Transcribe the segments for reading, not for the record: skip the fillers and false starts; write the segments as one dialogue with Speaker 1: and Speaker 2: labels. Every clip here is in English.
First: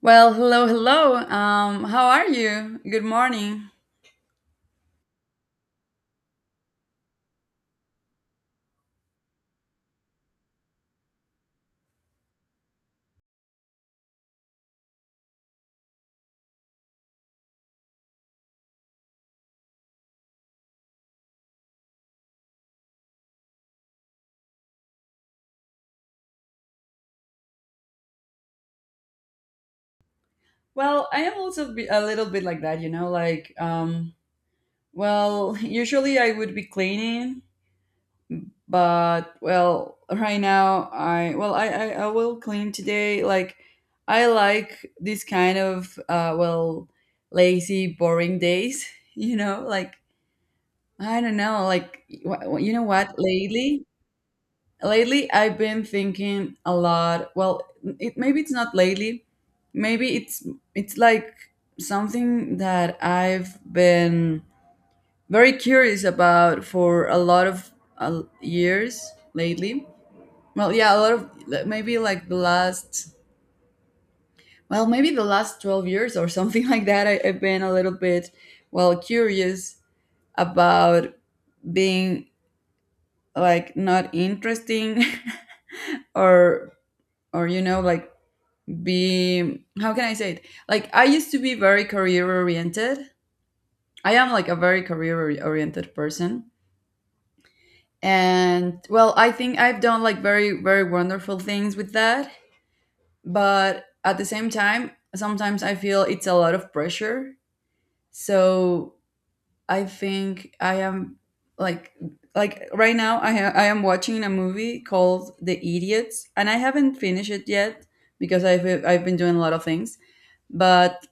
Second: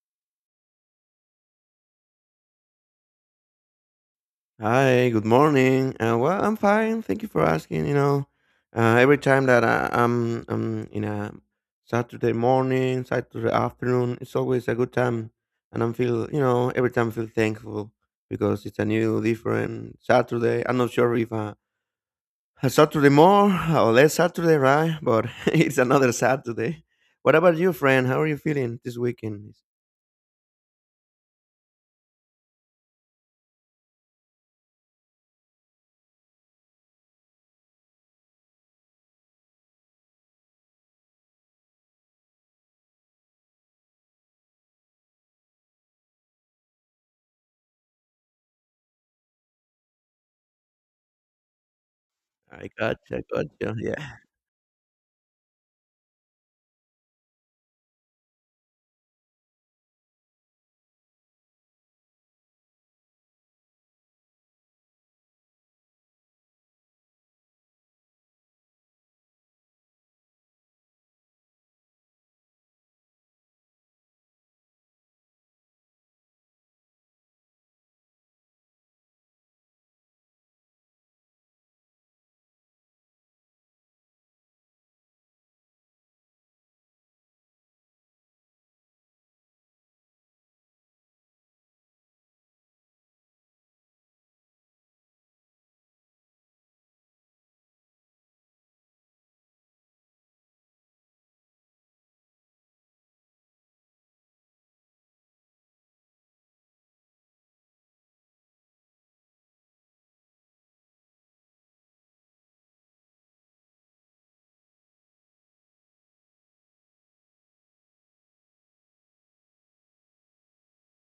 Speaker 1: Well, hello, hello. How are you? Good morning.
Speaker 2: Hi, good morning. Well, I'm fine. Thank you for asking. Every time that I'm in a Saturday morning, Saturday afternoon, it's always a good time, and I'm feel, you know, every time I feel thankful because it's a new, different Saturday. I'm not sure if a Saturday more or less Saturday, right? But it's another Saturday. What about you, friend? How are you feeling this weekend?
Speaker 1: Well, I am also a little bit like that, like well, usually I would be cleaning, but well, right now I will clean today. Like I like this kind of well, lazy, boring days, like I don't know, like
Speaker 2: I
Speaker 1: you know what?
Speaker 2: gotcha, I gotcha.
Speaker 1: Lately,
Speaker 2: Yeah.
Speaker 1: Lately, I've been thinking a lot. Well, maybe it's not lately. Maybe it's like something that I've been very curious about for a lot of years lately. Well, yeah, a lot of maybe like the last well, maybe the last 12 years or something like that. I've been a little bit, well, curious about being like not interesting, or or like, be how can I say it? Like I used to be very career oriented. I am like a very career oriented person, and well, I think I've done like very, very wonderful things with that, but at the same time, sometimes I feel it's a lot of pressure. So I think I am like right now I I am watching a movie called The Idiots, and I haven't finished it yet because I've been doing a lot of things. But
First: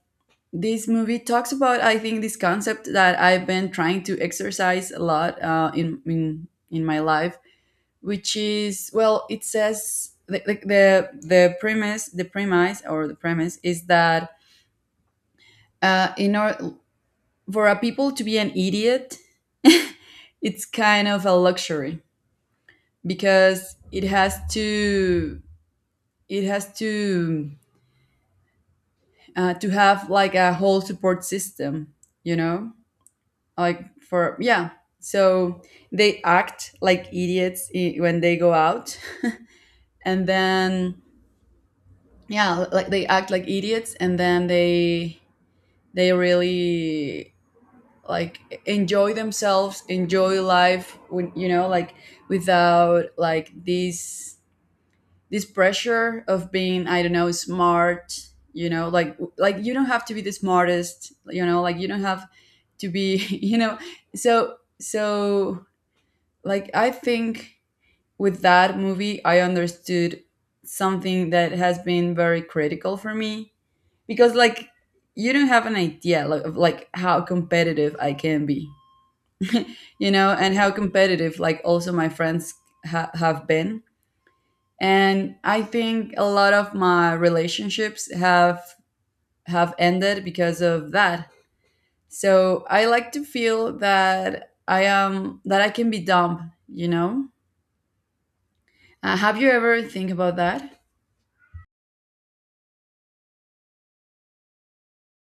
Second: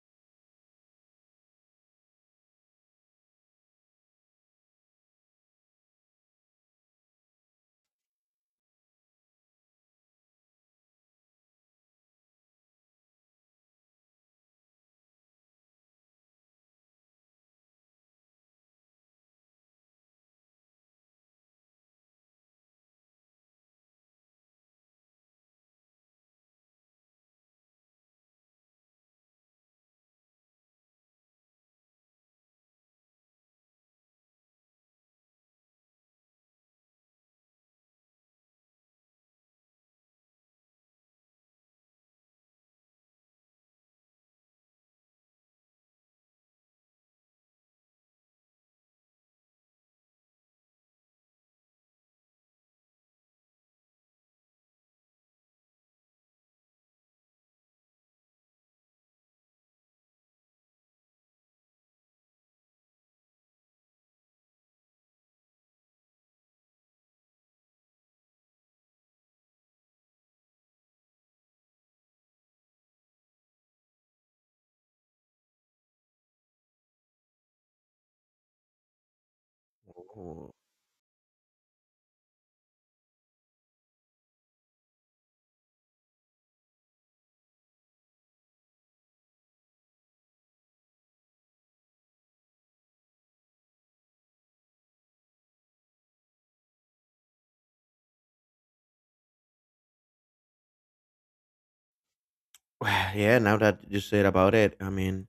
Speaker 1: this movie talks about, I think, this concept that I've been trying to exercise a lot in my life, which is, well, it says the premise is that in order for a people to be an idiot, it's kind of a luxury because it has to to have like a whole support system, you know, like, for, yeah. So they act like idiots when they go out, and then, yeah, like they act like idiots, and then they really like enjoy themselves, enjoy life, when, like, without like this pressure of being, I don't know, smart, like, you don't have to be the smartest, like you don't have to be, you know. So so like, I think with that movie I understood something that has been very critical for me, because, like, you don't have an idea, like, of like how competitive I can be. You know,
Speaker 2: Oh,
Speaker 1: and how competitive like also my friends have been, and I think a lot of my relationships have ended because of that. So I like to feel that I am that I can be dumb, have you ever think about that?
Speaker 2: yeah, now that you said about it, I mean.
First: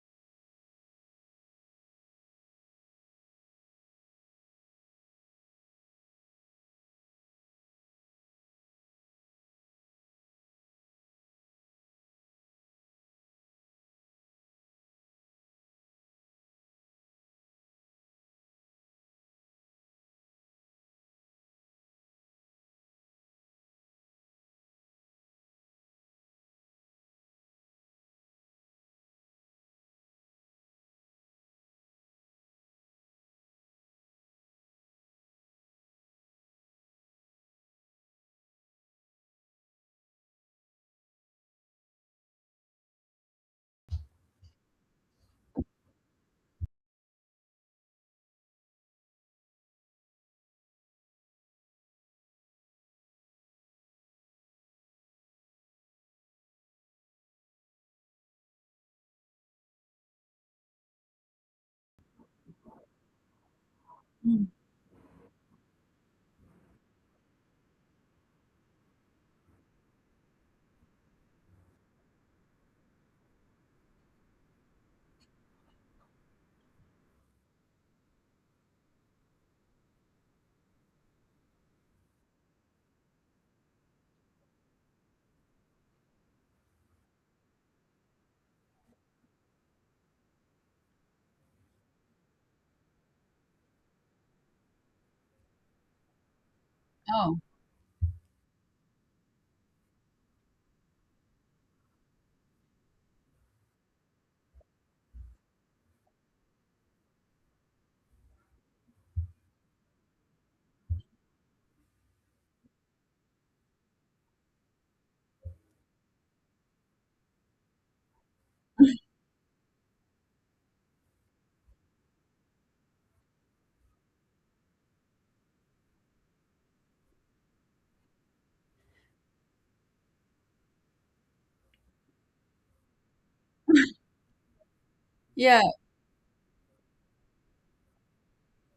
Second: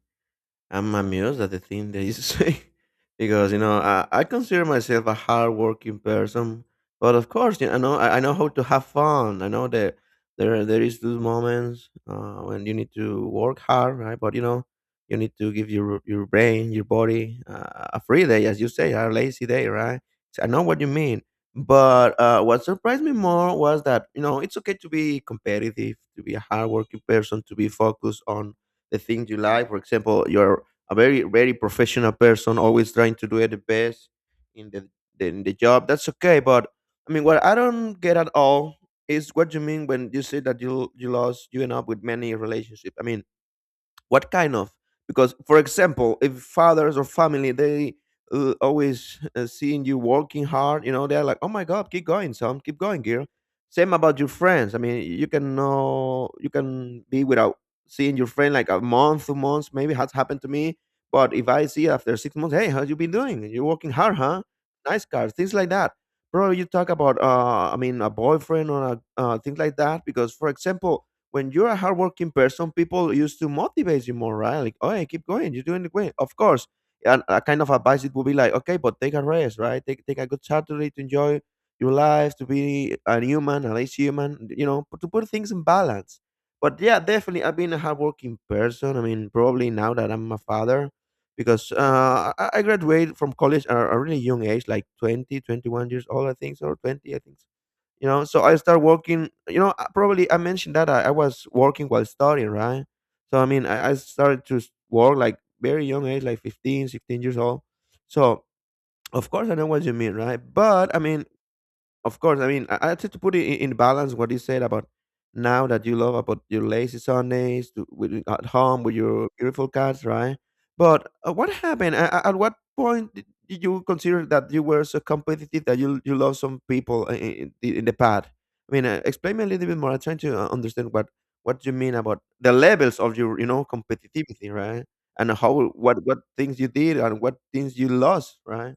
Speaker 2: I'm amused at the thing that you say because you know I consider myself a hardworking person, but of course you know I know how to have fun. I know that there is those moments when you need to work hard, right? But you know you need to give your brain, your body a free day, as you say, a lazy day, right? So I know what you mean. But what surprised me more was that you know it's okay to be competitive, to be a hardworking person, to be focused on the things you like. For example, your a very very professional person, always trying to do it the best in the, in the job. That's okay, but I mean, what I don't get at all is what you mean when you say that you end up with many relationships. I mean, what kind of because for example if fathers or family they always seeing you working hard you know they're like oh my god, keep going, son, keep going, girl. Same about your friends. I mean you can know you can be without seeing your friend like a month, 2 months, maybe has happened to me. But if I see after 6 months, hey, how you been doing, you're working hard, huh, nice car, things like that, bro. You talk about I mean a boyfriend or things like that because for example when you're a hardworking person, people used to motivate you more, right? Like, oh, yeah, keep going, you're doing it great. Of course, and a kind of advice it would be like, okay, but take a rest, right? Take a good Saturday to enjoy your life, to be a human, a nice human, you know, to put things in balance. But yeah, definitely, I've been a hardworking person. I mean, probably now that I'm a father, because I graduated from college at a really young age, like 20, 21 years old, I think, or 20, I
Speaker 1: Oh,
Speaker 2: think so. You know, so I start working, you know, probably I mentioned that I was working while studying, right? So I mean, I started to work like very young age, like 15, 16 years old. So of course I know what you mean, right? But I mean, of course, I mean, I try to put it in balance what you said about now that you love about your lazy Sundays to, with, you- at home with your beautiful cats, right? But what happened? At what point did you consider that you were so competitive that you love some people in, in the past? I mean, explain me a little bit more. I'm trying to understand what you mean about the levels of your you know competitivity, right? And
Speaker 1: yeah.
Speaker 2: how what things you did and what things you lost, right?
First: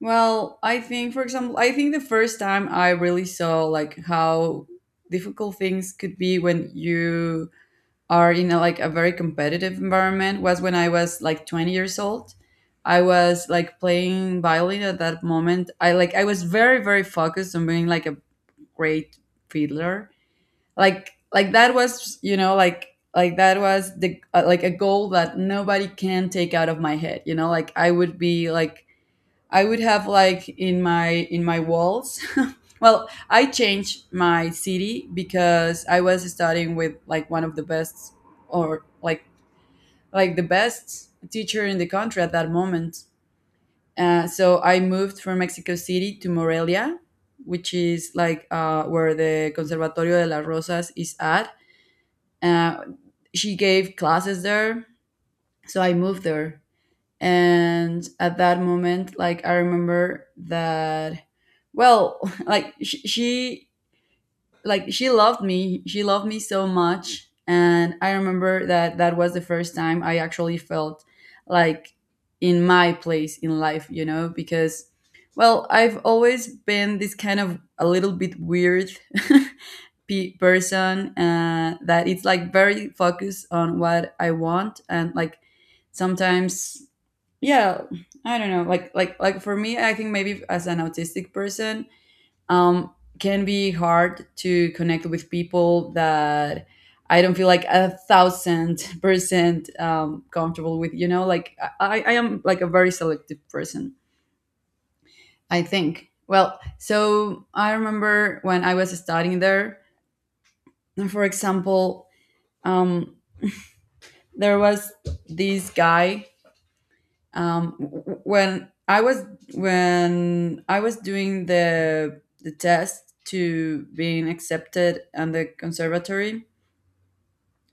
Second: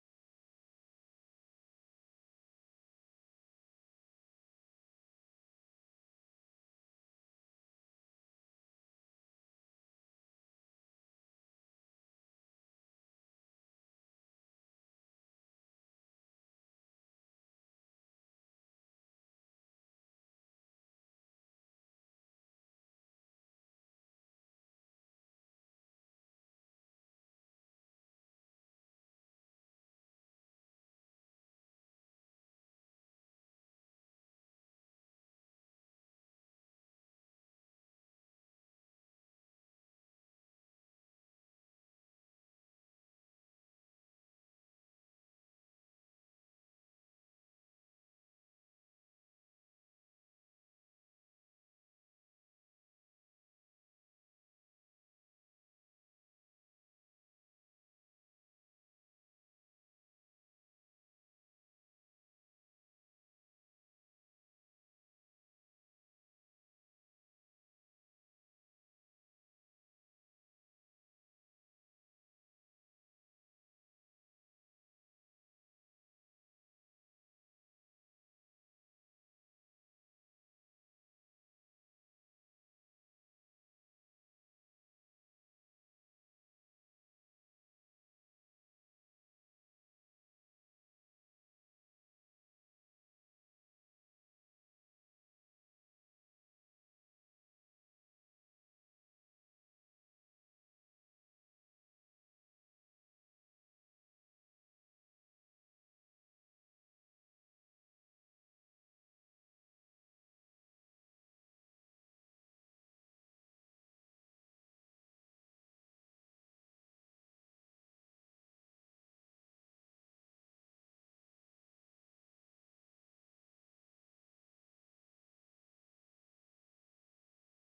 Speaker 1: Well, I think, for example, I think the first time I really saw like how difficult things could be when you are in like a very competitive environment was when I was like 20 years old. I was like playing violin at that moment. I was very, very focused on being like a great fiddler. Like that was, you know, like that was the like a goal that nobody can take out of my head. You know, like I would be like, I would have like in my walls. Well, I changed my city because I was studying with like one of the best, or the best teacher in the country at that moment. So I moved from Mexico City to Morelia, which is like where the Conservatorio de las Rosas is at. Uh, she gave classes there, so I moved there, and at that moment, like I remember that, well, like she like she loved me so much, and I remember that that was the first time I actually felt like in my place in life, you know, because, well, I've always been this kind of a little bit weird person, that it's like very focused on what I want, and like sometimes, yeah, I don't know, for me, I think maybe as an autistic person, um can be hard to connect with people that I don't feel like a thousand percent comfortable with, you know, like I am like a very selective person, I think. Well, so I remember when I was studying there, for example, um there was this guy. um w- when i was when I was doing the test to being accepted on the conservatory,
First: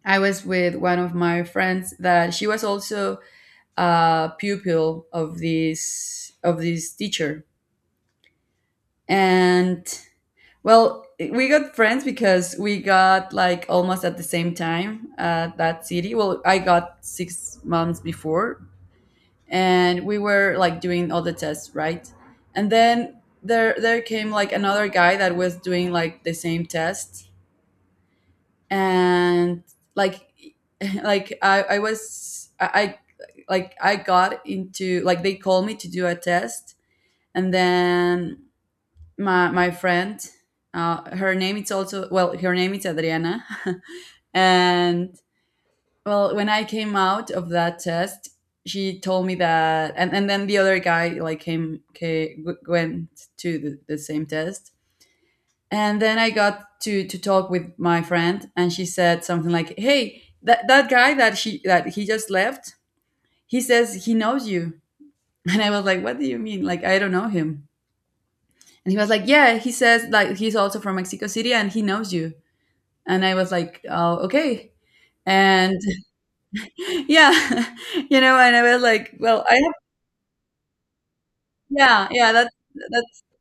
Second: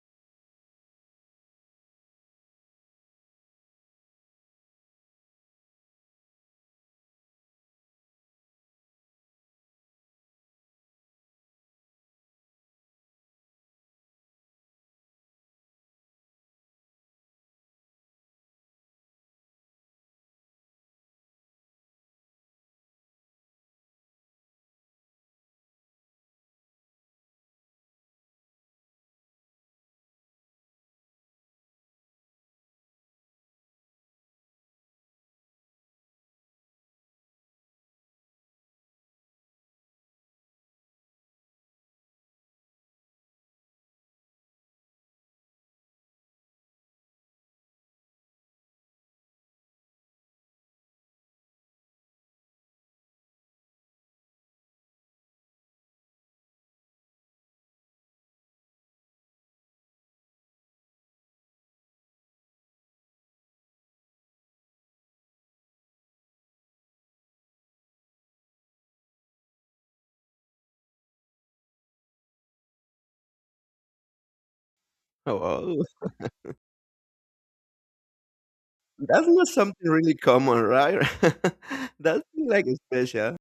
Speaker 1: I was with one of my friends that she was also a pupil of this teacher, and, well, we got friends because we got like almost at the same time at that city. Well, I got 6 months before, and we were like doing all the tests, right? And then there came like another guy that was doing like the same test, and, like, like I was I like I got into, like, they called me to do a test, and then my friend, her name is also well, her name is Adriana, and, well, when I came out of that test, she told me that, and then the other guy like came, came went to the same test, and then I got to talk with my friend, and she said something like, hey, that guy that he just left, he says he knows you. And I was like, what do you mean? Like, I don't know him. And he was like, yeah, he says like he's also from Mexico City, and he knows you. And I was like, oh, okay. And
Speaker 2: Oh,
Speaker 1: yeah, you know, and I was like,
Speaker 2: that's
Speaker 1: well,
Speaker 2: not
Speaker 1: I...
Speaker 2: something really common, right?
Speaker 1: Yeah,
Speaker 2: That's
Speaker 1: yeah, that's
Speaker 2: like
Speaker 1: that's
Speaker 2: special.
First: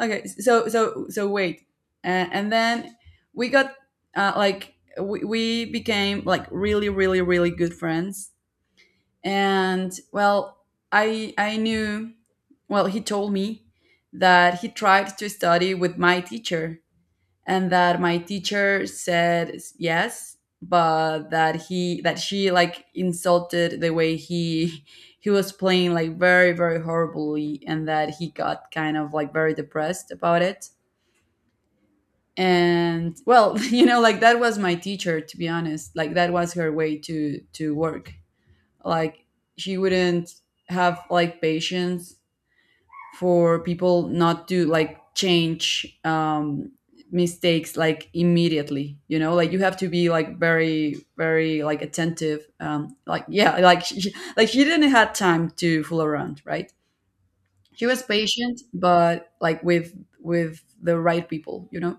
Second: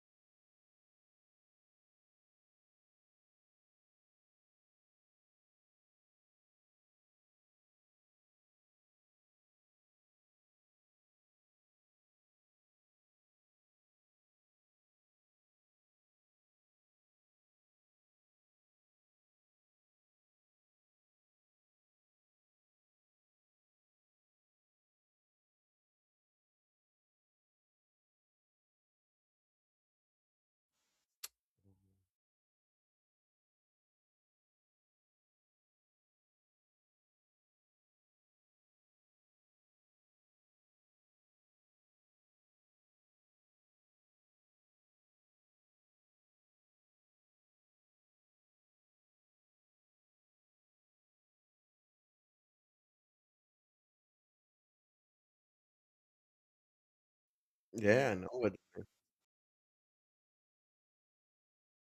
Speaker 1: okay. So, wait, and then we got like we became like really, really, really good friends, and, well, I knew, well, he told me that he tried to study with my teacher, and that my teacher said yes, but that she like insulted the way he was playing, like very, very horribly, and that he got kind of like very depressed about it. And, well, you know, like that was my teacher, to be honest. Like that was her way to work. Like she wouldn't have like patience for people not to like change mistakes like immediately, you know, like you have to be like very, very like attentive, like, yeah, like, like she didn't have time to fool around, right? She was
Speaker 2: Yeah, no, but
Speaker 1: patient, but like with the right people, you know.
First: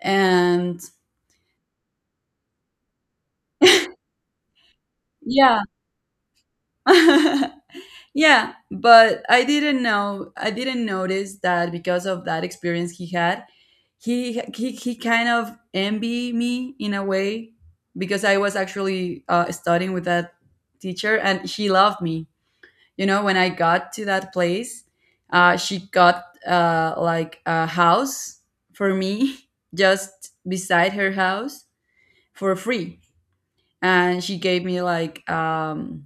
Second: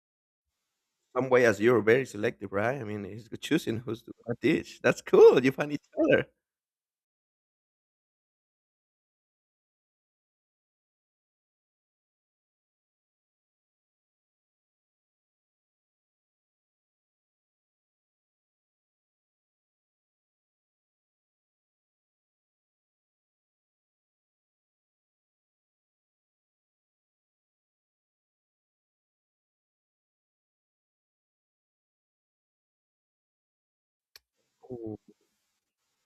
Speaker 1: And
Speaker 2: some way as you're very selective, right? I mean, he's choosing who's to what dish. That's cool. You
Speaker 1: yeah,
Speaker 2: find each other.
Speaker 1: yeah, but I didn't notice that because of that experience he had, he kind of envy me in a way, because I was actually studying with that teacher, and she loved me. You know, when I got to that place, she got like a house for me just beside her house for free, and she gave me
Speaker 2: Ooh,
Speaker 1: like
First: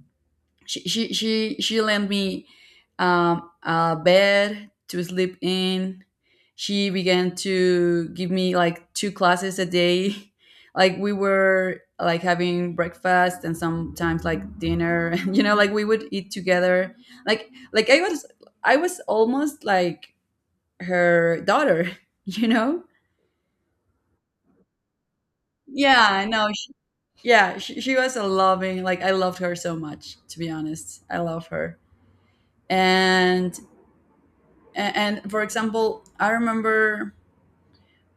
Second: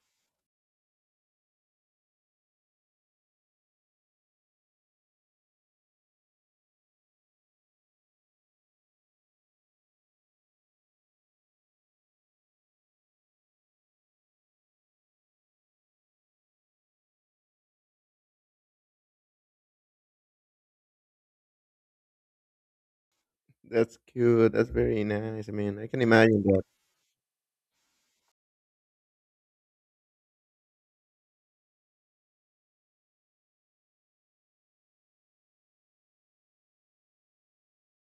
Speaker 1: she lent me a bed to sleep in. She began to give me like two classes a day. Like we were like having breakfast and sometimes like dinner. You know, like we would eat together. Like I was almost like her daughter. You know.
Speaker 2: that's cute. That's very nice. I mean, I can
Speaker 1: Yeah,
Speaker 2: imagine
Speaker 1: no,
Speaker 2: that.
Speaker 1: sh yeah, she was a loving, like I loved her so much, to be honest. I love her. And and for example, I remember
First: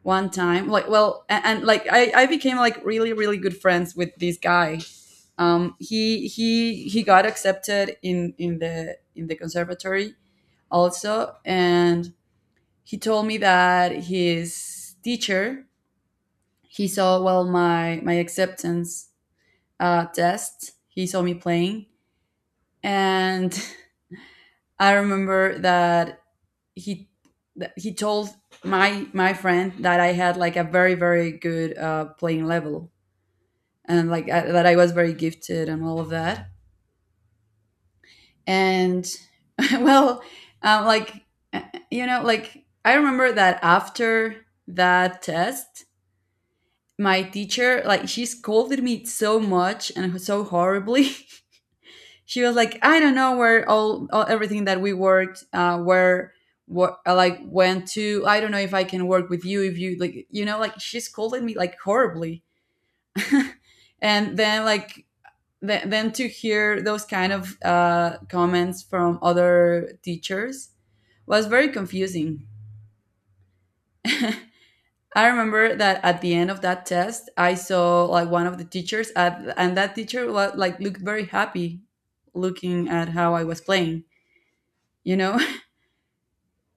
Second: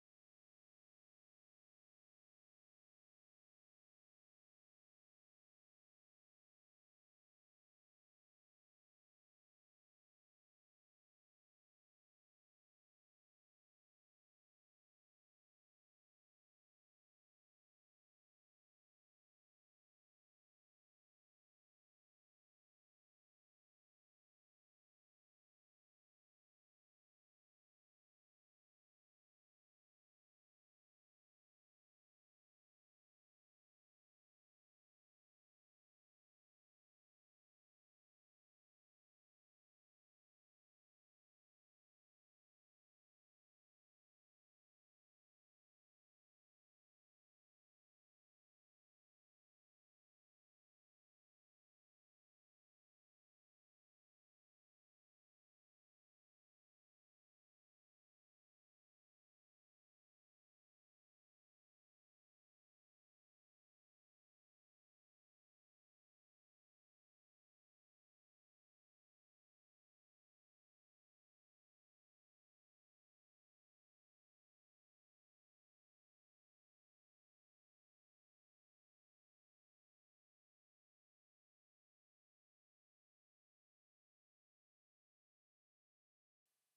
Speaker 1: one time, like, well, like I became like really, really good friends with this guy. He got accepted in the conservatory also, and he told me that his teacher, he saw, well, my acceptance test, he saw me playing. And I remember that he he told my friend that I had like a very, very good playing level, and like that I was very gifted and all of that. And well, like, uh, you know, like I remember that after that test, my teacher, like she scolded me so much and so horribly. She was like, I don't know where all everything that we worked, where what like went to. I don't know if I can work with you, if you like, you know, like she scolded me like horribly. And then, like, then to hear those kind of comments from other teachers was very confusing. I remember that at the end of that test, I saw like one of the teachers, and that teacher was, like, looked very happy, looking at how I was playing. You know,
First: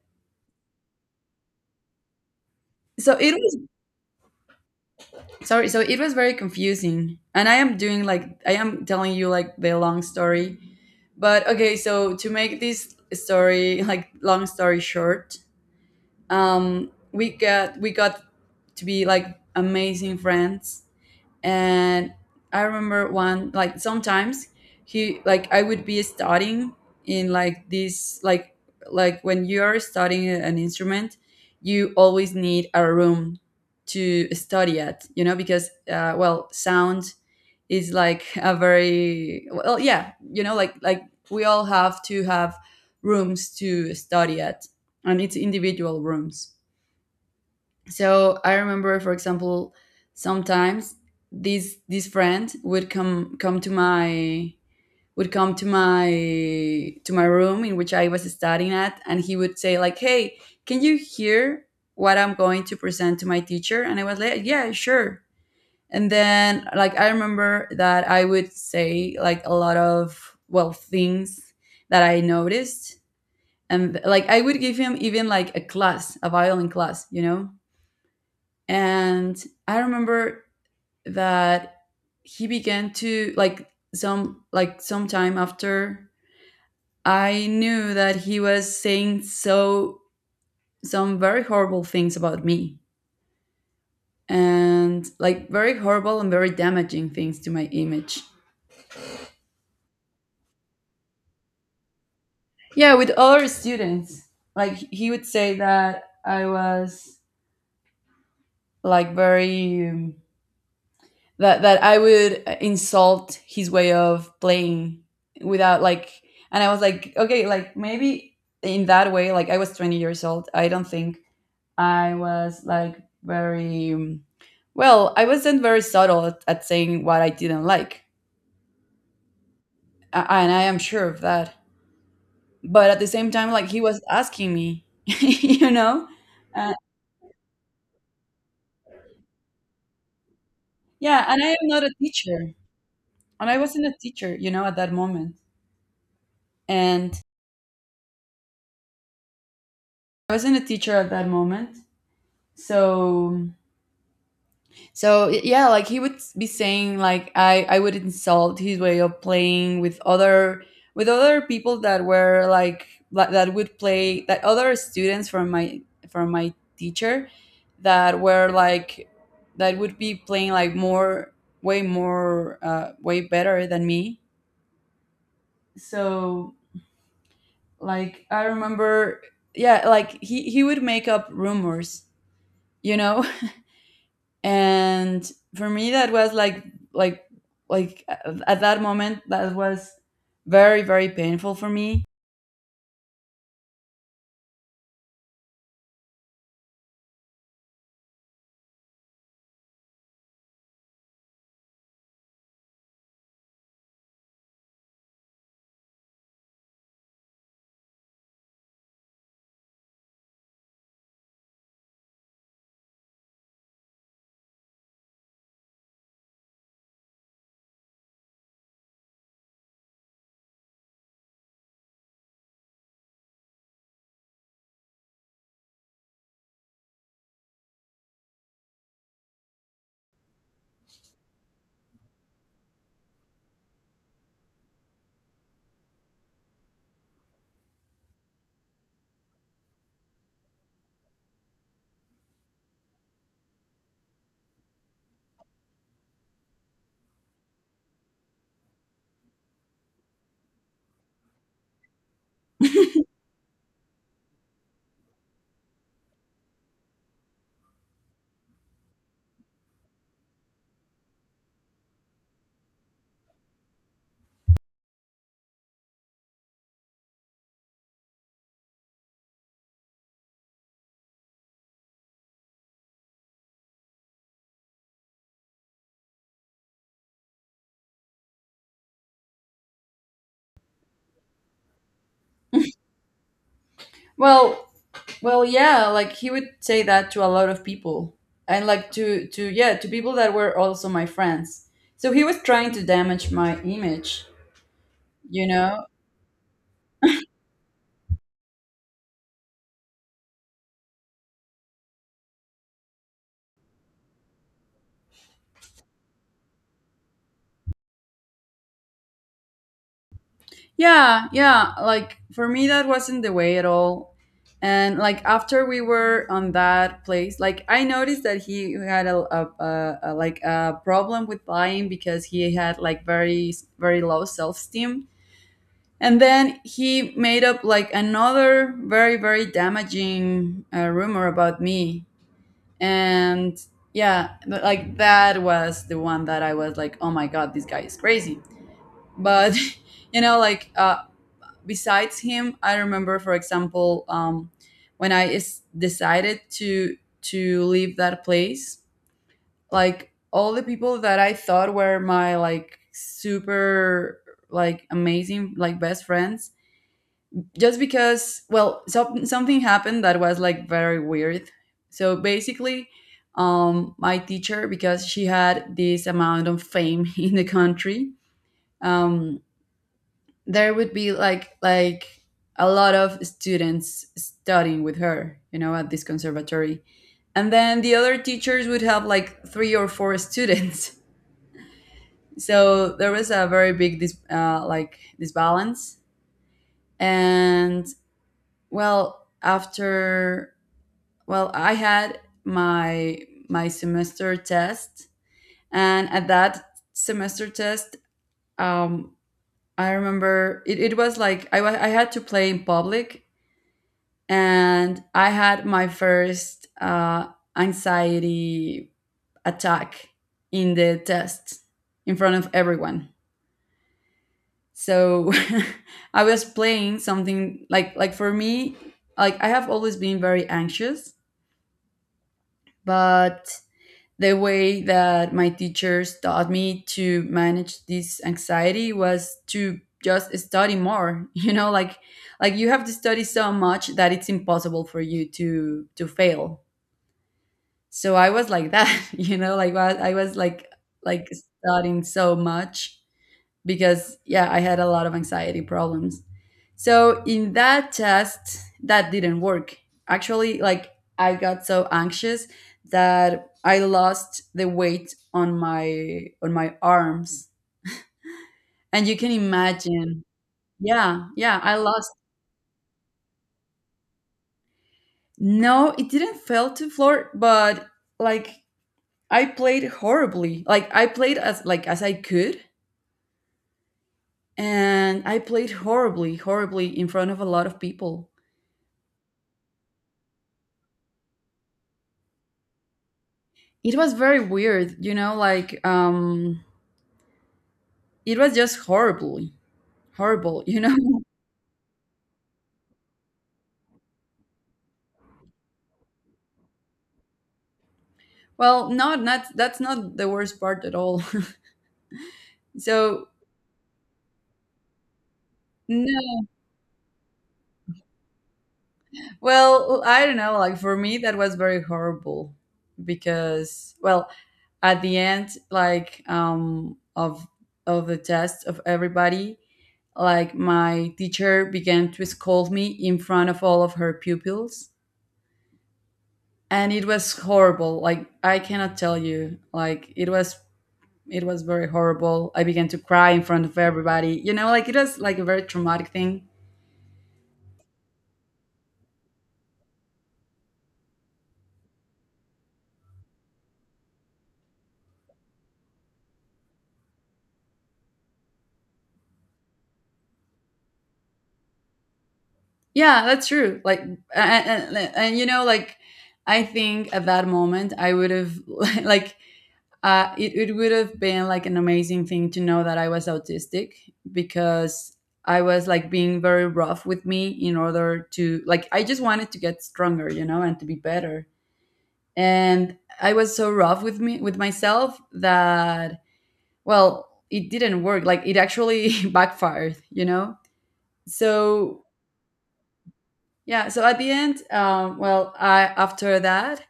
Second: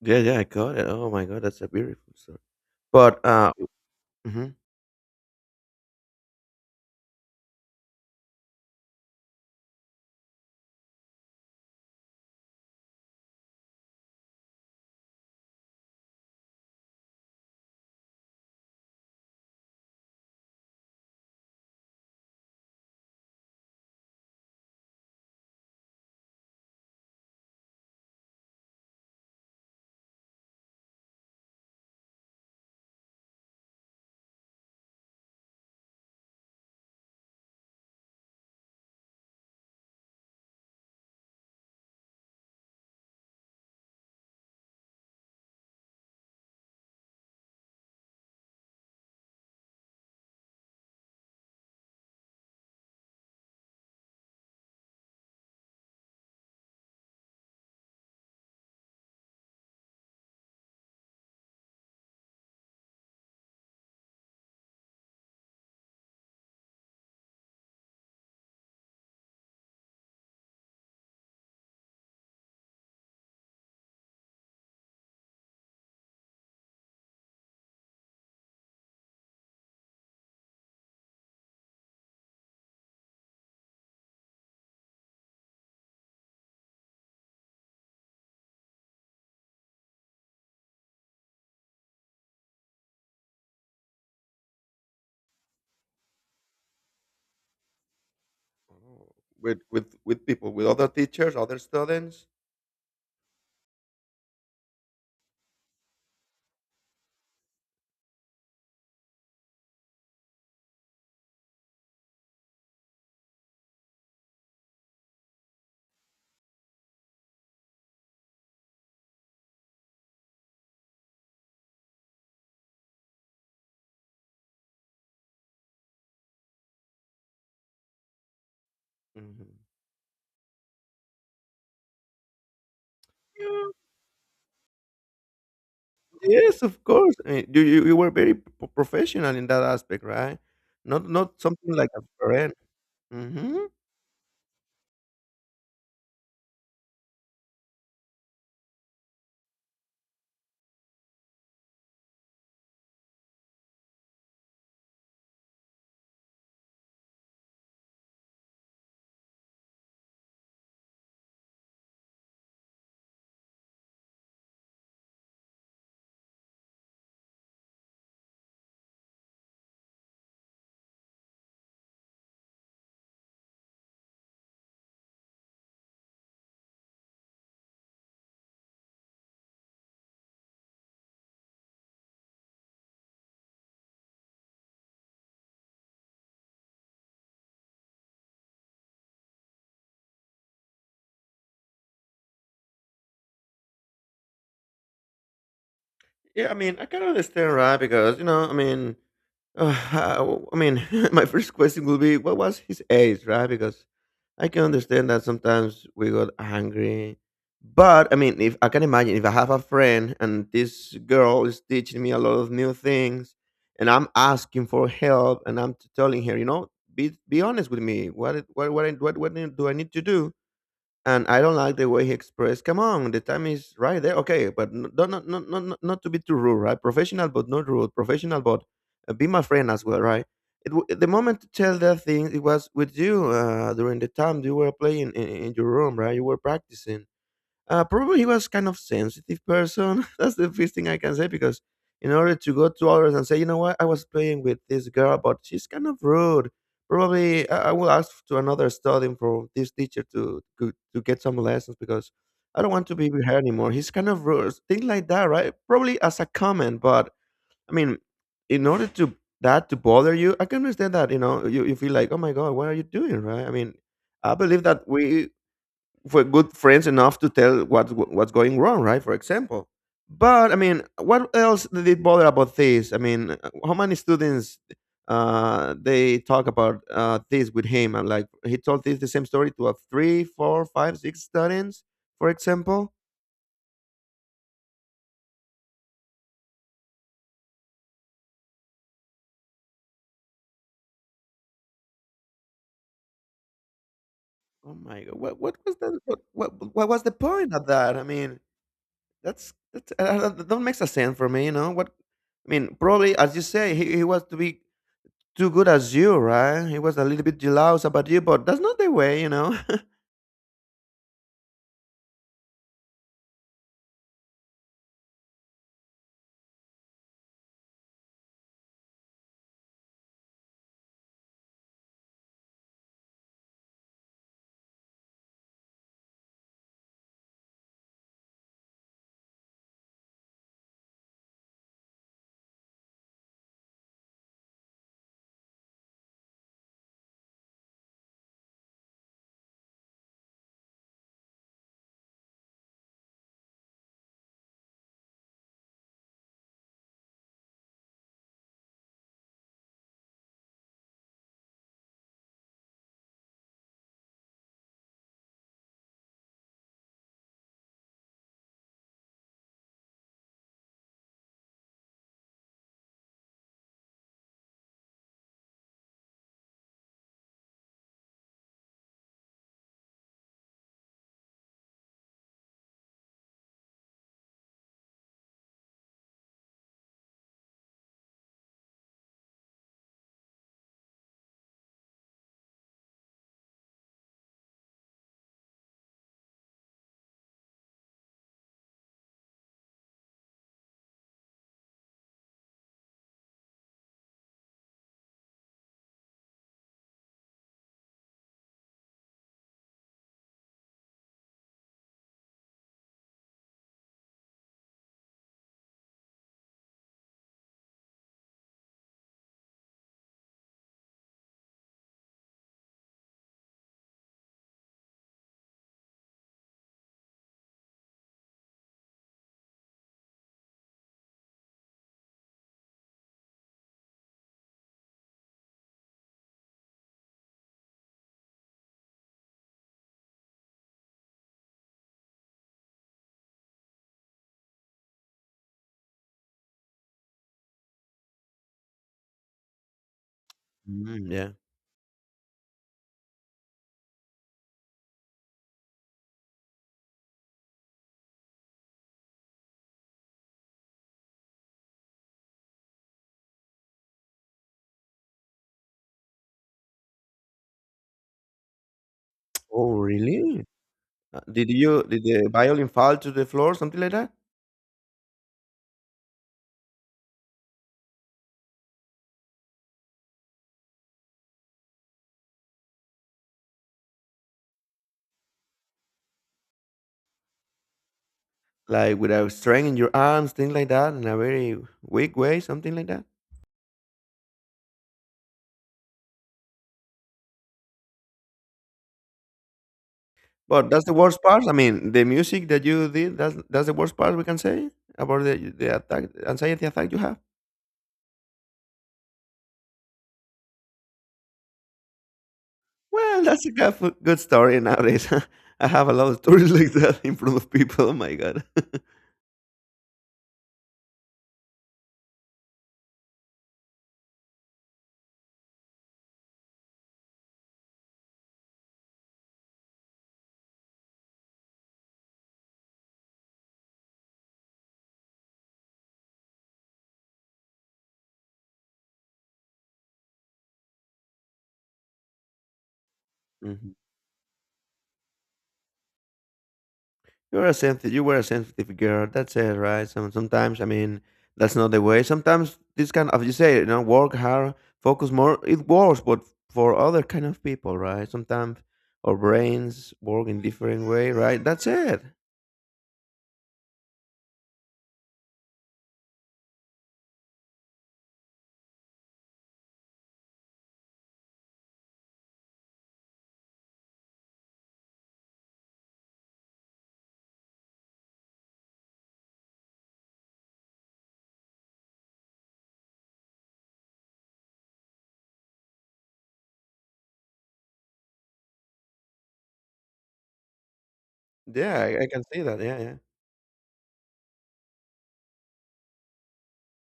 Speaker 2: Yeah, yeah, I got it. Oh my god, that's a beautiful story.
Speaker 1: so
Speaker 2: But
Speaker 1: it was
Speaker 2: mhm.
Speaker 1: sorry, so it was very confusing, and I am doing like I am telling you like the long story, but okay, so to make this story like long story short, we got to be like amazing friends. And I remember one, like sometimes he like I would be studying in like this, like when you're studying an instrument, you always need a room to study at, you know, because well, sound is like a very, well, yeah, you know, like we all have to have rooms to study at, and it's individual rooms. So I remember, for example, sometimes this friend would come to my, would come to my, to my room in which I was studying at, and he would say like, hey, can you hear what I'm going to present to my teacher? And I was like, yeah, sure. And then like I remember that I would say like a lot of, well, things that I noticed, and like I would give him even like a class, a violin class, and I remember that he began to like, some like some time after, I knew that he was saying so some very horrible things about me, and like very horrible and very damaging things to my image.
Speaker 2: Oh, with people, with other teachers, other students.
Speaker 1: Yeah, with other students. Like he would say that I was like very that I would insult his way of playing without like, and I was like, okay, like maybe in that way, like I was 20 years old. I don't think I was like very well, I wasn't very subtle at saying what I didn't like.
Speaker 2: Mhm.
Speaker 1: And I am sure of that, but at the same time like he was asking me
Speaker 2: Yes,
Speaker 1: uh,
Speaker 2: of course. I mean, you were very professional in that aspect, right? Not
Speaker 1: yeah.
Speaker 2: not
Speaker 1: And I am
Speaker 2: something
Speaker 1: not
Speaker 2: like
Speaker 1: a
Speaker 2: a
Speaker 1: teacher,
Speaker 2: friend.
Speaker 1: and I
Speaker 2: Hmm.
Speaker 1: wasn't a teacher, you know, at that moment. And I wasn't a teacher at that moment. So, so yeah, like he would be saying like I would insult his way of playing with other, with other people that were like that would play, that other students from my, from my teacher, that were like, that would be playing like more, way more, way better than me. So, like I remember, yeah, like he would make up rumors, you know. And for me, that was like like at that moment that was very, very painful for me.
Speaker 2: Yeah, I mean, I can understand, right? Because you know, I mean, uh, I mean, my first question will be, what was his age, right? Because I can understand that sometimes we got angry. But I mean, if I can imagine, if I have a friend and this girl is teaching me a lot of new things, and I'm asking for help, and I'm telling her, you know, be honest with me. What what what do I need to do? And I don't like the way he expressed, "Come on, the time is right there." Okay, but n- don't not to be too rude, right? Professional, but not rude. Professional, but be my friend as well, right? The moment to tell that thing, it was with you during the time you were playing in your room, right? You were practicing, probably he was kind of sensitive person. That's the first thing I can say because in order to go to others and say, you know what, I was playing with this girl, but she's kind of rude. Probably I will ask to another studying for this teacher to get some lessons because I don't want to be with her anymore. He's kind of rude, things like that, right? Probably as a comment, but I mean, in order to that to bother you, I can understand that. You know, you feel like, oh my god, what are you doing, right? I mean, I believe that we were good friends enough to tell what what's going wrong, right? For example. But I mean, what else did it bother about this? I mean, how many students they talk about this with him? And like he told this the same story to a three, four, five, six students, for example.
Speaker 1: Well, well, yeah, like he would say that to a lot of people, and like to, yeah, to people that were also my friends. So he was trying to damage my image,
Speaker 2: Oh my god,
Speaker 1: you
Speaker 2: what was
Speaker 1: know.
Speaker 2: that? What was the point of that? I mean, that's that that makes a sense for me, you know. What I mean, probably as you say, he was to be too good as you, right? He was a little bit jealous about you, but that's not the way, you know.
Speaker 1: Yeah, yeah. Like for me, that wasn't the way at all. And like after we were on that place, like I noticed that he had a, a, like a problem with lying, because he had like very, very low self esteem. And then he made up like another very, very damaging rumor about me. And yeah, like that was the one that I was like, oh my god, this guy is crazy. But you know, like besides him, I remember, for example, when I is decided to leave that place, like all the people that I thought were my like super, like amazing, like best friends, just because, well, some, something happened that was like very weird. So basically, my teacher, because she had this amount of fame in the country, um there would be like a lot of students studying with her, you know, at this conservatory. And then the other teachers would have like three or four students. So there was a very big like disbalance. And well, after, well, I had my, my semester test, and at that semester test, um, I remember it, it was like I I had to play in public, and I had my first anxiety attack in the test in front of everyone. So I was playing something like for me, like I have always been very anxious, but the way that my teachers taught me to manage this anxiety was to just study more. You know, like you have to study so much that it's impossible for you to fail. So I was like that. You know, like I was like
Speaker 2: Mm,
Speaker 1: like
Speaker 2: yeah.
Speaker 1: studying so much, because yeah, I had a lot of anxiety problems. So in that test, that didn't work. Actually, like I got so anxious that I lost the weight on my, on my arms, and you can
Speaker 2: Oh,
Speaker 1: imagine.
Speaker 2: really?
Speaker 1: Yeah,
Speaker 2: Did
Speaker 1: yeah, I
Speaker 2: you did
Speaker 1: lost.
Speaker 2: the violin fall to the floor, something like that?
Speaker 1: No, it didn't fell to floor, but like I played horribly. Like I played as like as I could, and I played horribly, horribly in front of a lot of people.
Speaker 2: Like with a string in your arms, things like that, in a very weak way, something like that.
Speaker 1: It was very weird, you know, like it was just horribly, horrible,
Speaker 2: But
Speaker 1: you
Speaker 2: that's the
Speaker 1: know.
Speaker 2: worst part. I mean, the music that you did, that's the worst part we can say about the attack, anxiety attack you have.
Speaker 1: Well, no, not that's not the worst part at all.
Speaker 2: Well,
Speaker 1: So,
Speaker 2: that's a good, good story nowadays. I have a lot of
Speaker 1: no,
Speaker 2: stories like that in front of people. Oh my god.
Speaker 1: well, I don't know, like for me that was very horrible, because, well, at the end like of the test, of everybody, like my teacher began to scold me in front of all of her pupils, and it was horrible. Like I cannot tell you, like it was, it was very horrible. I began to cry in front
Speaker 2: Mhm.
Speaker 1: of everybody, you know. Like it was like a very traumatic thing.
Speaker 2: You're a sensitive. You were a sensitive girl. That's it, right? Some sometimes I mean that's not the way. Sometimes this kind of you say you know work hard, focus more. It works, but for other kind of people, right? Sometimes our brains work in different way, right? That's it.
Speaker 1: Yeah, that's true. Like, and you know, like I think at that moment, I would have like it, it would have been like an amazing thing to know that I was autistic, because I was like being very rough with me in order to, like I just wanted to get stronger, you know, and to be better. And I was so rough with me, with myself, that, well, it didn't work. Like it actually backfired, you know.
Speaker 2: Yeah, I,
Speaker 1: So,
Speaker 2: I can see that. Yeah, yeah.
Speaker 1: yeah, so at the end, well, I, after that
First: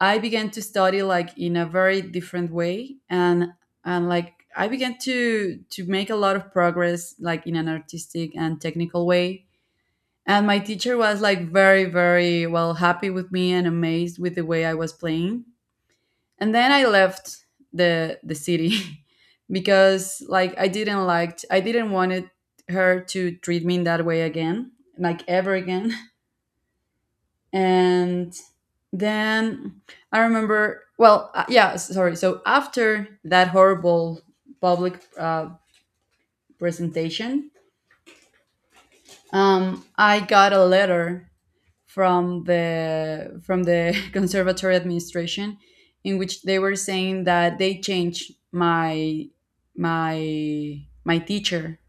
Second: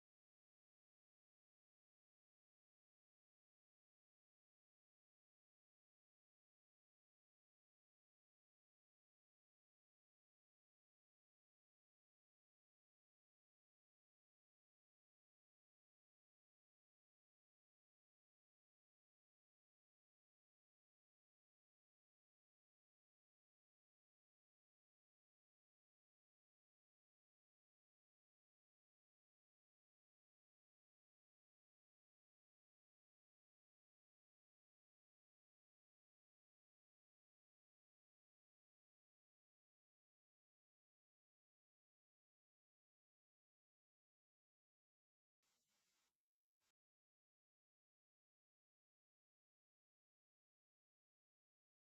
Speaker 1: I began to study like in a very different way, and like I began to make a lot of progress, like in an artistic and technical way. And my teacher was like very, very, well, happy with me and amazed with the way I was playing. And then I left the city, because like I didn't, like I didn't wanted her to treat me in that way again, like ever again. And then I remember, well, yeah, sorry, so after that horrible public presentation, I got a letter from the, from the conservatory administration, in which they were saying that they changed my, my, my teacher,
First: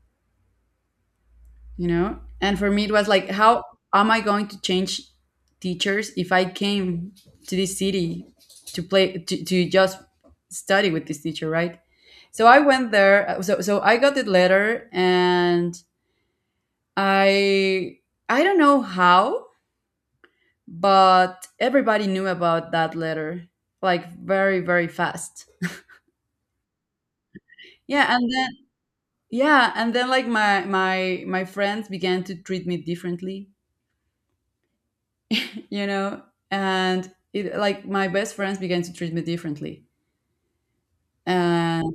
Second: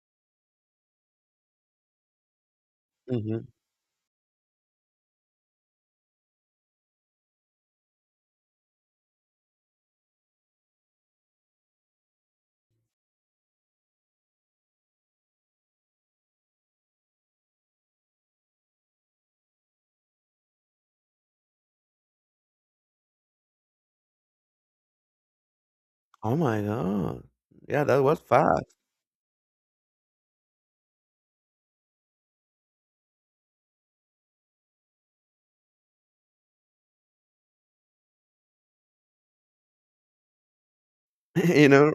Speaker 1: you know. And for me it was like,
Speaker 2: Hmm.
Speaker 1: how am I going to change teachers if I came to this city to play to just study with this teacher, right? So I went there, so so I got the letter, and i I don't know how, but everybody knew about that letter, like very, very fast.
Speaker 2: Oh my god. Yeah, that
Speaker 1: Yeah,
Speaker 2: was
Speaker 1: and then,
Speaker 2: fast.
Speaker 1: yeah, and then like my friends began to treat me differently, you know. And it like my best friends began to treat me differently,
Speaker 2: You know,
Speaker 1: and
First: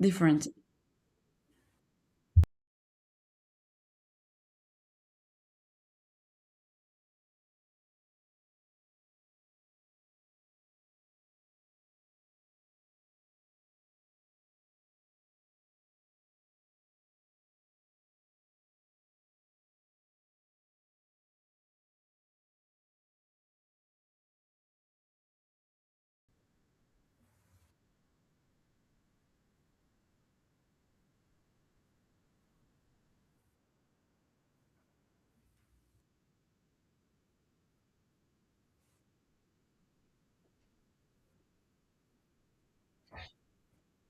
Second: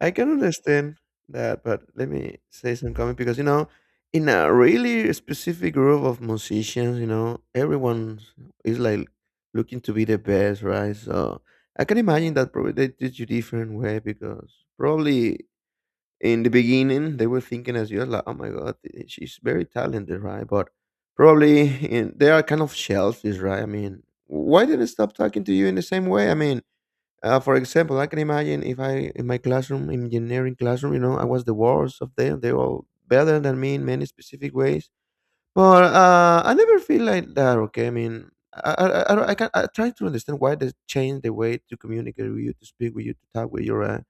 Speaker 2: I can understand that, but let me say some comment because you know, in a really specific group of musicians, you know, everyone is like looking to be the best, right? So I can imagine that probably they did you different way because probably in the beginning they were thinking as you like, oh my god, eh, she's very talented, right? But probably in, they are kind of shells, right? I mean, why did they stop talking to you in the same way? I mean, for example, I can imagine if I in my classroom, engineering classroom, you know, I was the worst of them. They were all better than me in many specific ways. But I never feel like that. Okay, I mean, I can I try to understand why they change the way to communicate with you, to speak with you, to talk with you. Right?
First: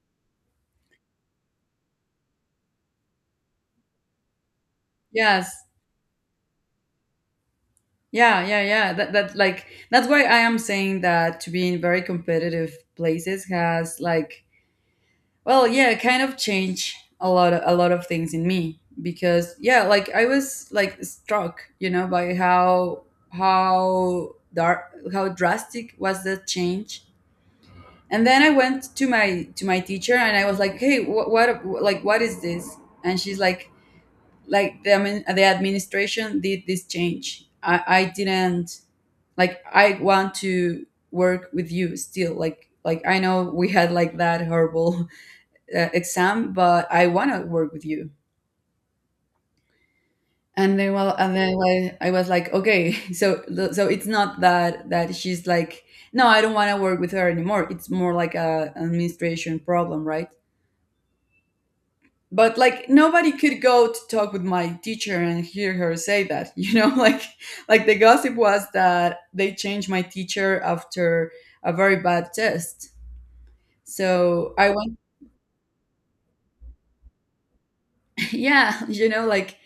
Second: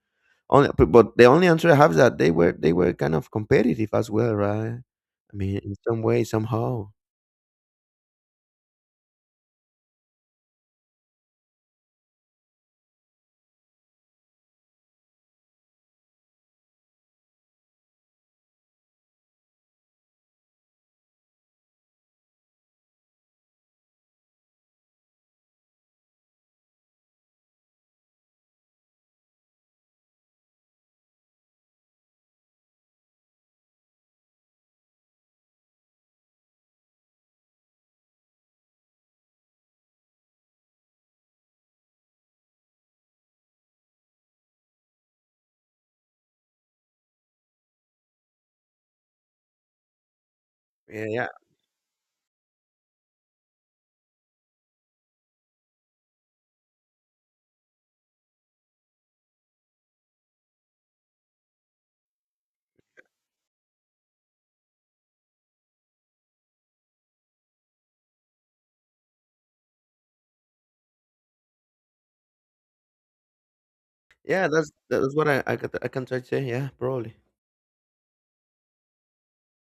Speaker 2: Only, but the only answer I have is that they were kind of competitive as well, right? I
Speaker 1: Yes.
Speaker 2: mean, in some way, somehow.
Speaker 1: Yeah, yeah, yeah, that like that's why I am saying that to be in very competitive places has like, well, yeah, it kind of changed a lot, a lot of things in me, because yeah, like I was like struck, you know, by how dark, how drastic was the change. And then I went to my, to my teacher, and I was like, "Hey, what like what is this?" And she's like, "Like the the administration did this change. I didn't, like I want to work with you still. Like I know we had like that horrible exam, but I want to work with you." And then,
Speaker 2: Yeah,
Speaker 1: well,
Speaker 2: yeah,
Speaker 1: and then like, I was like, "Okay, so so it's not that that she's like, no, I don't want to work with her anymore. It's more like a an administration problem, right?" But like nobody could go to talk with my teacher and hear her say that, you know, like the gossip was that they changed my teacher after a very bad test.
Speaker 2: yeah.
Speaker 1: So I went,
Speaker 2: That's what I can try to say. Yeah, probably.
Speaker 1: yeah, like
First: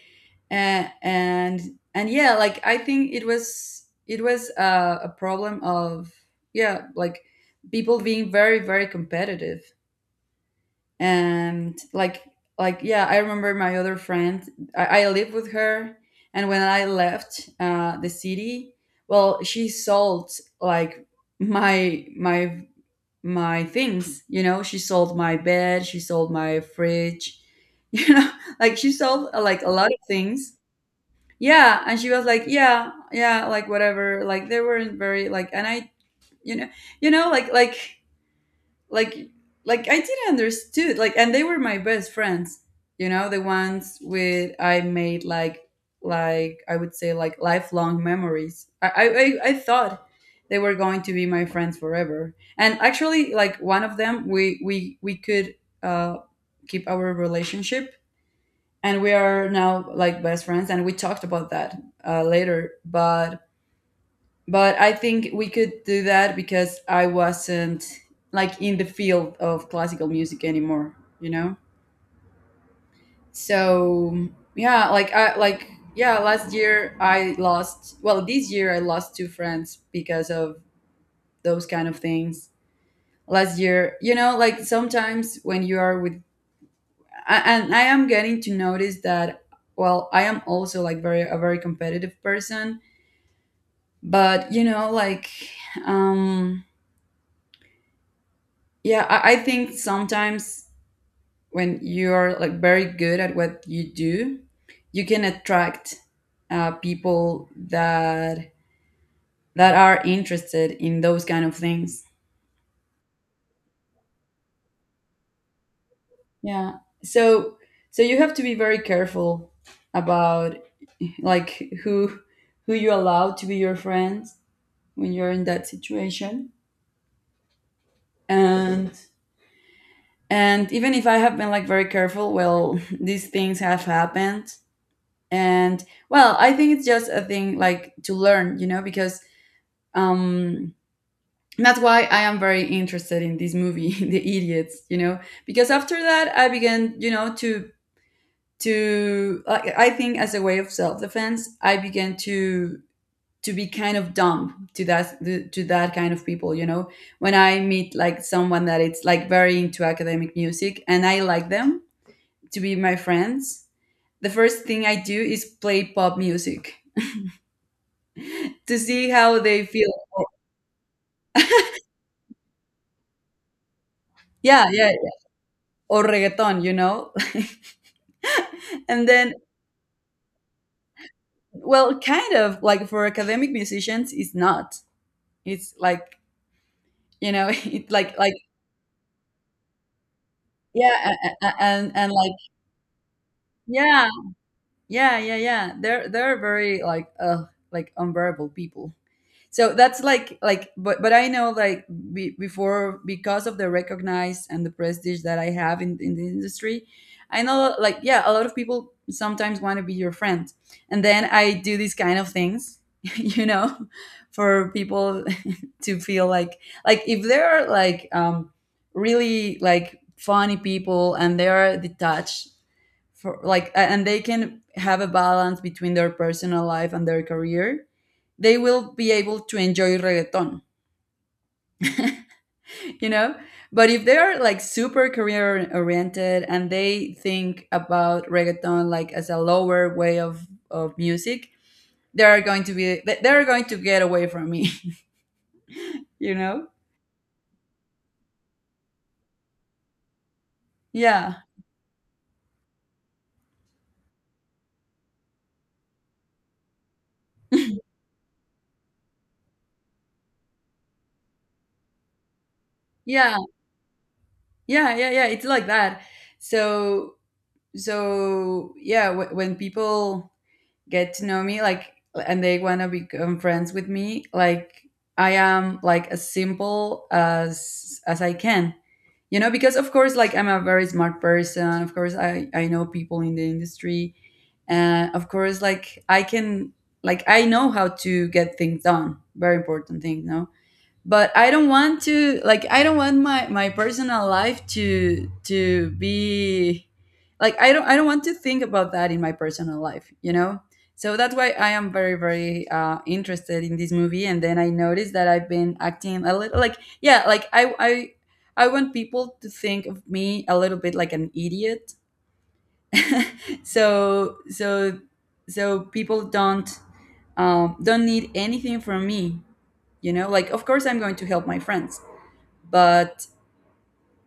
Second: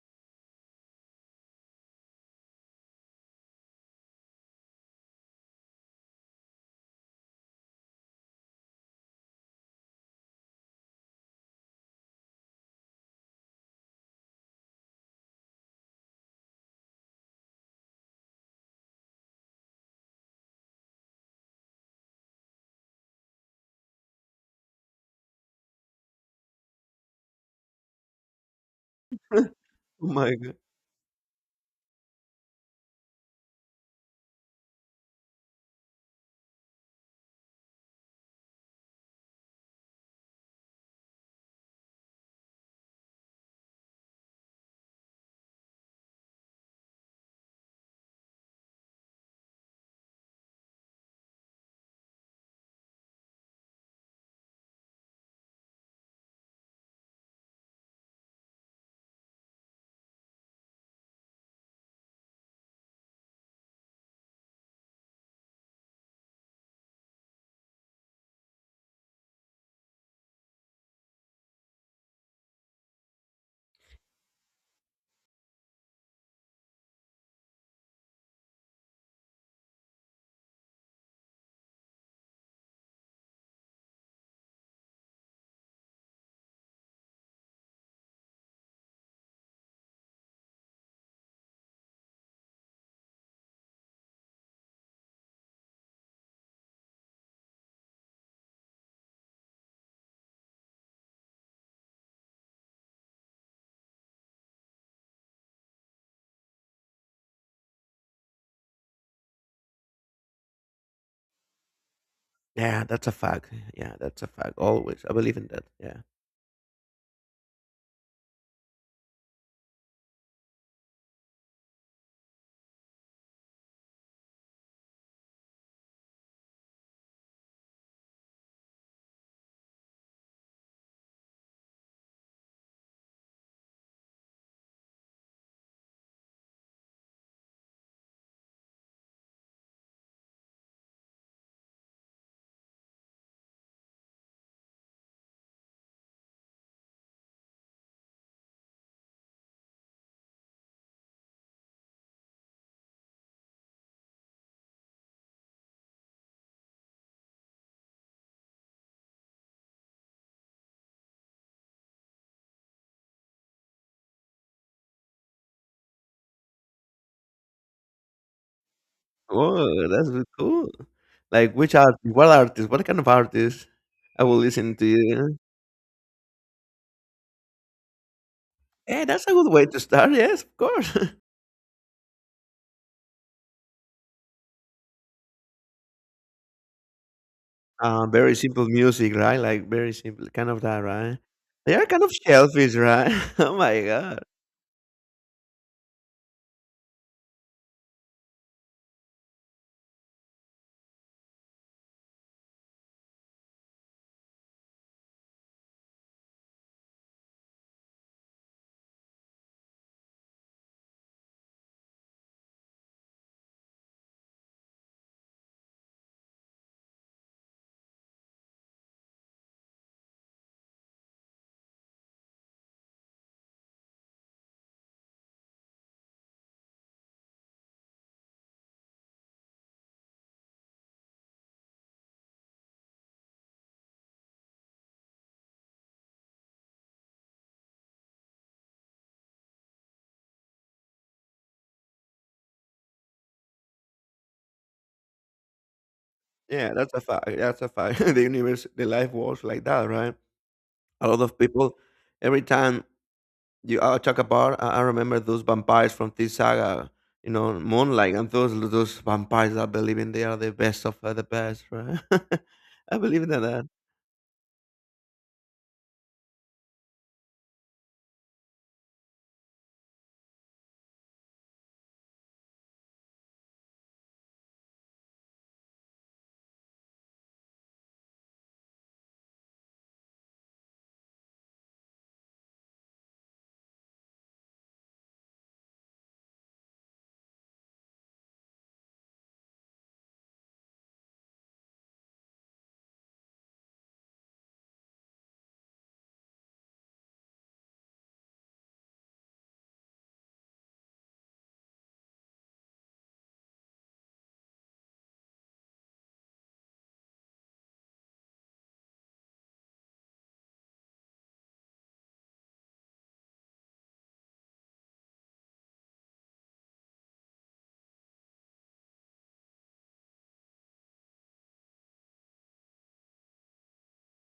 Speaker 1: and and and yeah, I think it was a problem of, yeah, like, people being very competitive. And like, yeah, I remember my other friend. I lived with her, and when I left the city, well, she sold, like, my my my things, you know. She sold my bed, she sold my fridge, you know she sold like a lot of
Speaker 2: Oh my.
Speaker 1: things. Yeah, and she was like, yeah, yeah, like, whatever, like, they weren't very like. And I, you know, you know like like like like, I didn't understood, like, and they were my best friends, you know, the ones with I made, like, I would say, like, lifelong memories. I thought they were going to be my friends forever. And actually, like, one of them, we could uh keep our relationship, and we are now, like, best friends, and we talked about that later. But I think we could do that because I wasn't, like, in the field of classical music anymore, you know. So, yeah, like, I like, yeah, last year I lost, well, this year I lost two friends because of those kind of things last year. You know, like, sometimes when you are with and I am getting to notice that, well, I am also like very a very competitive person. But you know, like, um yeah, I think sometimes when you're like very good at what you do, you can attract people that, that are interested in those kind of things.
Speaker 2: Yeah, that's a fact. Yeah, that's a fact. Always. I believe in that. Yeah.
Speaker 1: Yeah, so, so you have to be very careful about, like, who you allow to be your friends when you're in that situation. and and even if I have been like very careful, well, these things have happened. And, well, I think it's just a thing like to learn, you know, because, um that's why I am very interested in this movie, The Idiots, you know. Because after that, I began, you know, to, like, I think as a way of self-defense, I began to be kind of dumb to that, to that kind of people, you know. When I meet, like, someone that it's like very into academic music, and I like them to be my friends, the first thing I do is play pop music to see how they
Speaker 2: Oh,
Speaker 1: feel.
Speaker 2: that's really cool. Like which artist? What artist? What kind of artist? I will
Speaker 1: Yeah,
Speaker 2: listen to
Speaker 1: yeah,
Speaker 2: you.
Speaker 1: or reggaeton, you know?
Speaker 2: Yeah,
Speaker 1: And
Speaker 2: that's a
Speaker 1: then,
Speaker 2: good way to start. Yes, of course.
Speaker 1: well, kind of like for academic musicians, it's not. It's like, you know, it's like,
Speaker 2: Very simple music, right? Like very simple, kind of that,
Speaker 1: yeah,
Speaker 2: right?
Speaker 1: a- a-
Speaker 2: They are
Speaker 1: and,
Speaker 2: kind
Speaker 1: and
Speaker 2: of
Speaker 1: like,
Speaker 2: selfish, right? Oh my
Speaker 1: yeah,
Speaker 2: god.
Speaker 1: yeah. They're very like unbearable people. So that's like, but I know, like, before, because of the recognized and the prestige that I have in the industry, I know, like, yeah, a lot of people sometimes want to be your friend. And then I do these kind of things, you know, for people to feel like, if they are like, really like funny people and they are detached for, like, and they can have a balance between their personal life and their career, they will be able to enjoy reggaeton, you know? But if they are like super career oriented and they think about reggaeton like as a lower way of music, they are going to be, they are going to get away from me, you know?
Speaker 2: Yeah, that's a fact. That's a fact. The universe, the life works like that, right? A lot of
Speaker 1: Yeah.
Speaker 2: people, every time you talk about. I remember those vampires from this saga. You know, Moonlight, and those vampires that believe in they are the best of the best, right? I believe
Speaker 1: Yeah.
Speaker 2: that, that
Speaker 1: Yeah, yeah, yeah, it's like that. So, so yeah, when people get to know me, like, and they want to become friends with me, like, I am like as simple as I can. You know, because of course, like, I'm a very smart person. Of course, I know people in the industry, and of course, like, I can, like, I know how to get things done, very important thing, no. But I don't want to, like, I don't want my, my personal life to be, like, I don't want to think about that in my personal life, you know. So that's why I am very interested in this movie. And then I noticed that I've been acting a little, like, yeah, like, I want people to think of me a little bit like an idiot. so so so people don't, don't need anything from me, you know. Like, of course, I'm going to help my friends. But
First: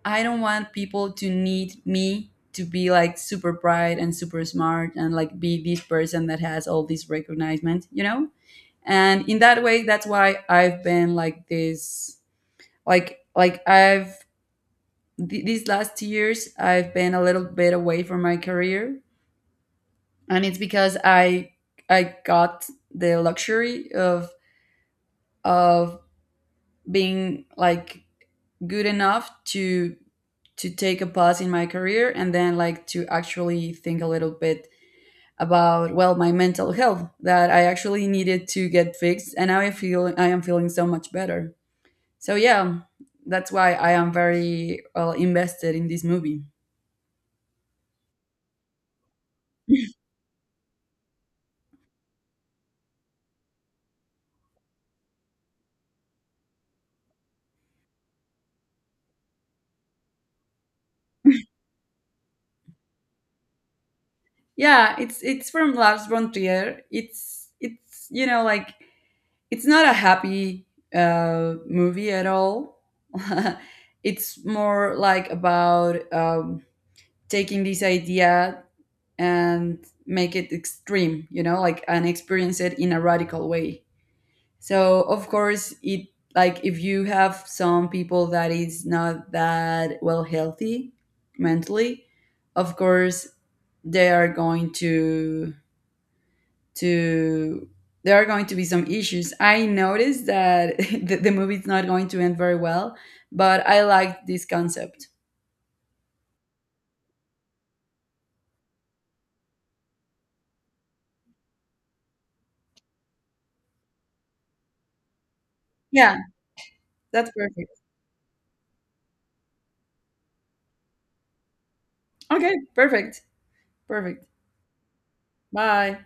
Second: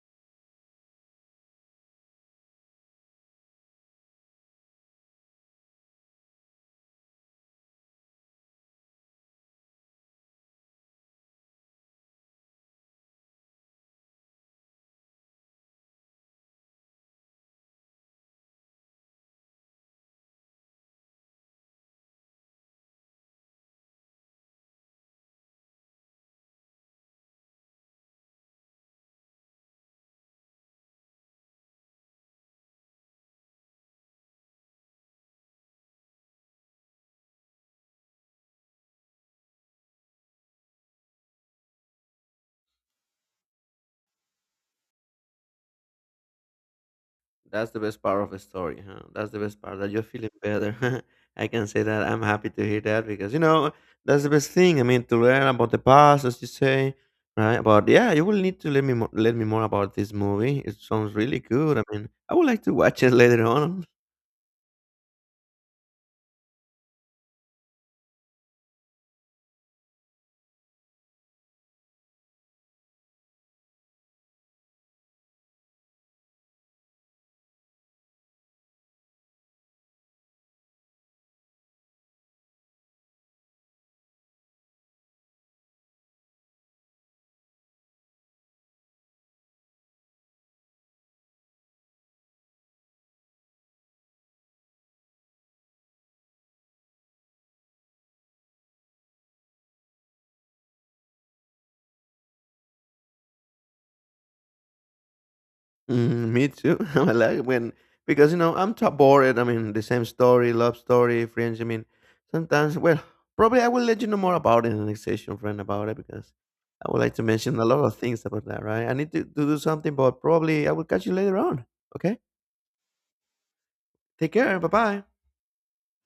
Speaker 1: I don't want people to need me to be like super bright and super smart, and like be this person that has all this recognition, you know? And in that way, that's why I've been like this, I've, these last two years, I've been a little bit away from my career. And it's because I got the luxury of being like good enough to take a pause in my career, and then, like, to actually think a little bit about, well, my mental health, that I actually needed to get fixed. And now I feel, I am feeling so much better. So yeah, that's why I am very well invested in this movie.
Speaker 2: that's the best part of the story. Huh? That's the best part that you're feeling better. I can say that I'm happy to hear that because you know that's the best thing. I mean, to learn about the past, as you say, right? But yeah, you will need to let me let me more about this movie. It sounds really good. I mean, I would like to watch it later on.
Speaker 1: Yeah, it's from Lars von Trier. It's you know, like, it's not a happy movie at all. It's more like about, taking this idea and make it extreme, you know, like, and experience it in a radical way. So of course, it, like, if you have some people that is not that well healthy mentally, of course they are going to, there are going to be some issues. I noticed that the movie is not going to end very well, but I liked this concept.
Speaker 2: Mm, me too. I like it when because you know I'm too bored. I mean, the same story, love story, friends. I mean, sometimes. Well, probably I will let you know more about it in the next session, friend, about it
Speaker 1: Yeah,
Speaker 2: because I would like to
Speaker 1: that's
Speaker 2: mention a
Speaker 1: perfect.
Speaker 2: lot of things about that. Right? I need to do something, but probably I will catch you later on. Okay.
Speaker 1: Okay, perfect. Perfect.
Speaker 2: Take care. Bye bye.
Speaker 1: Bye.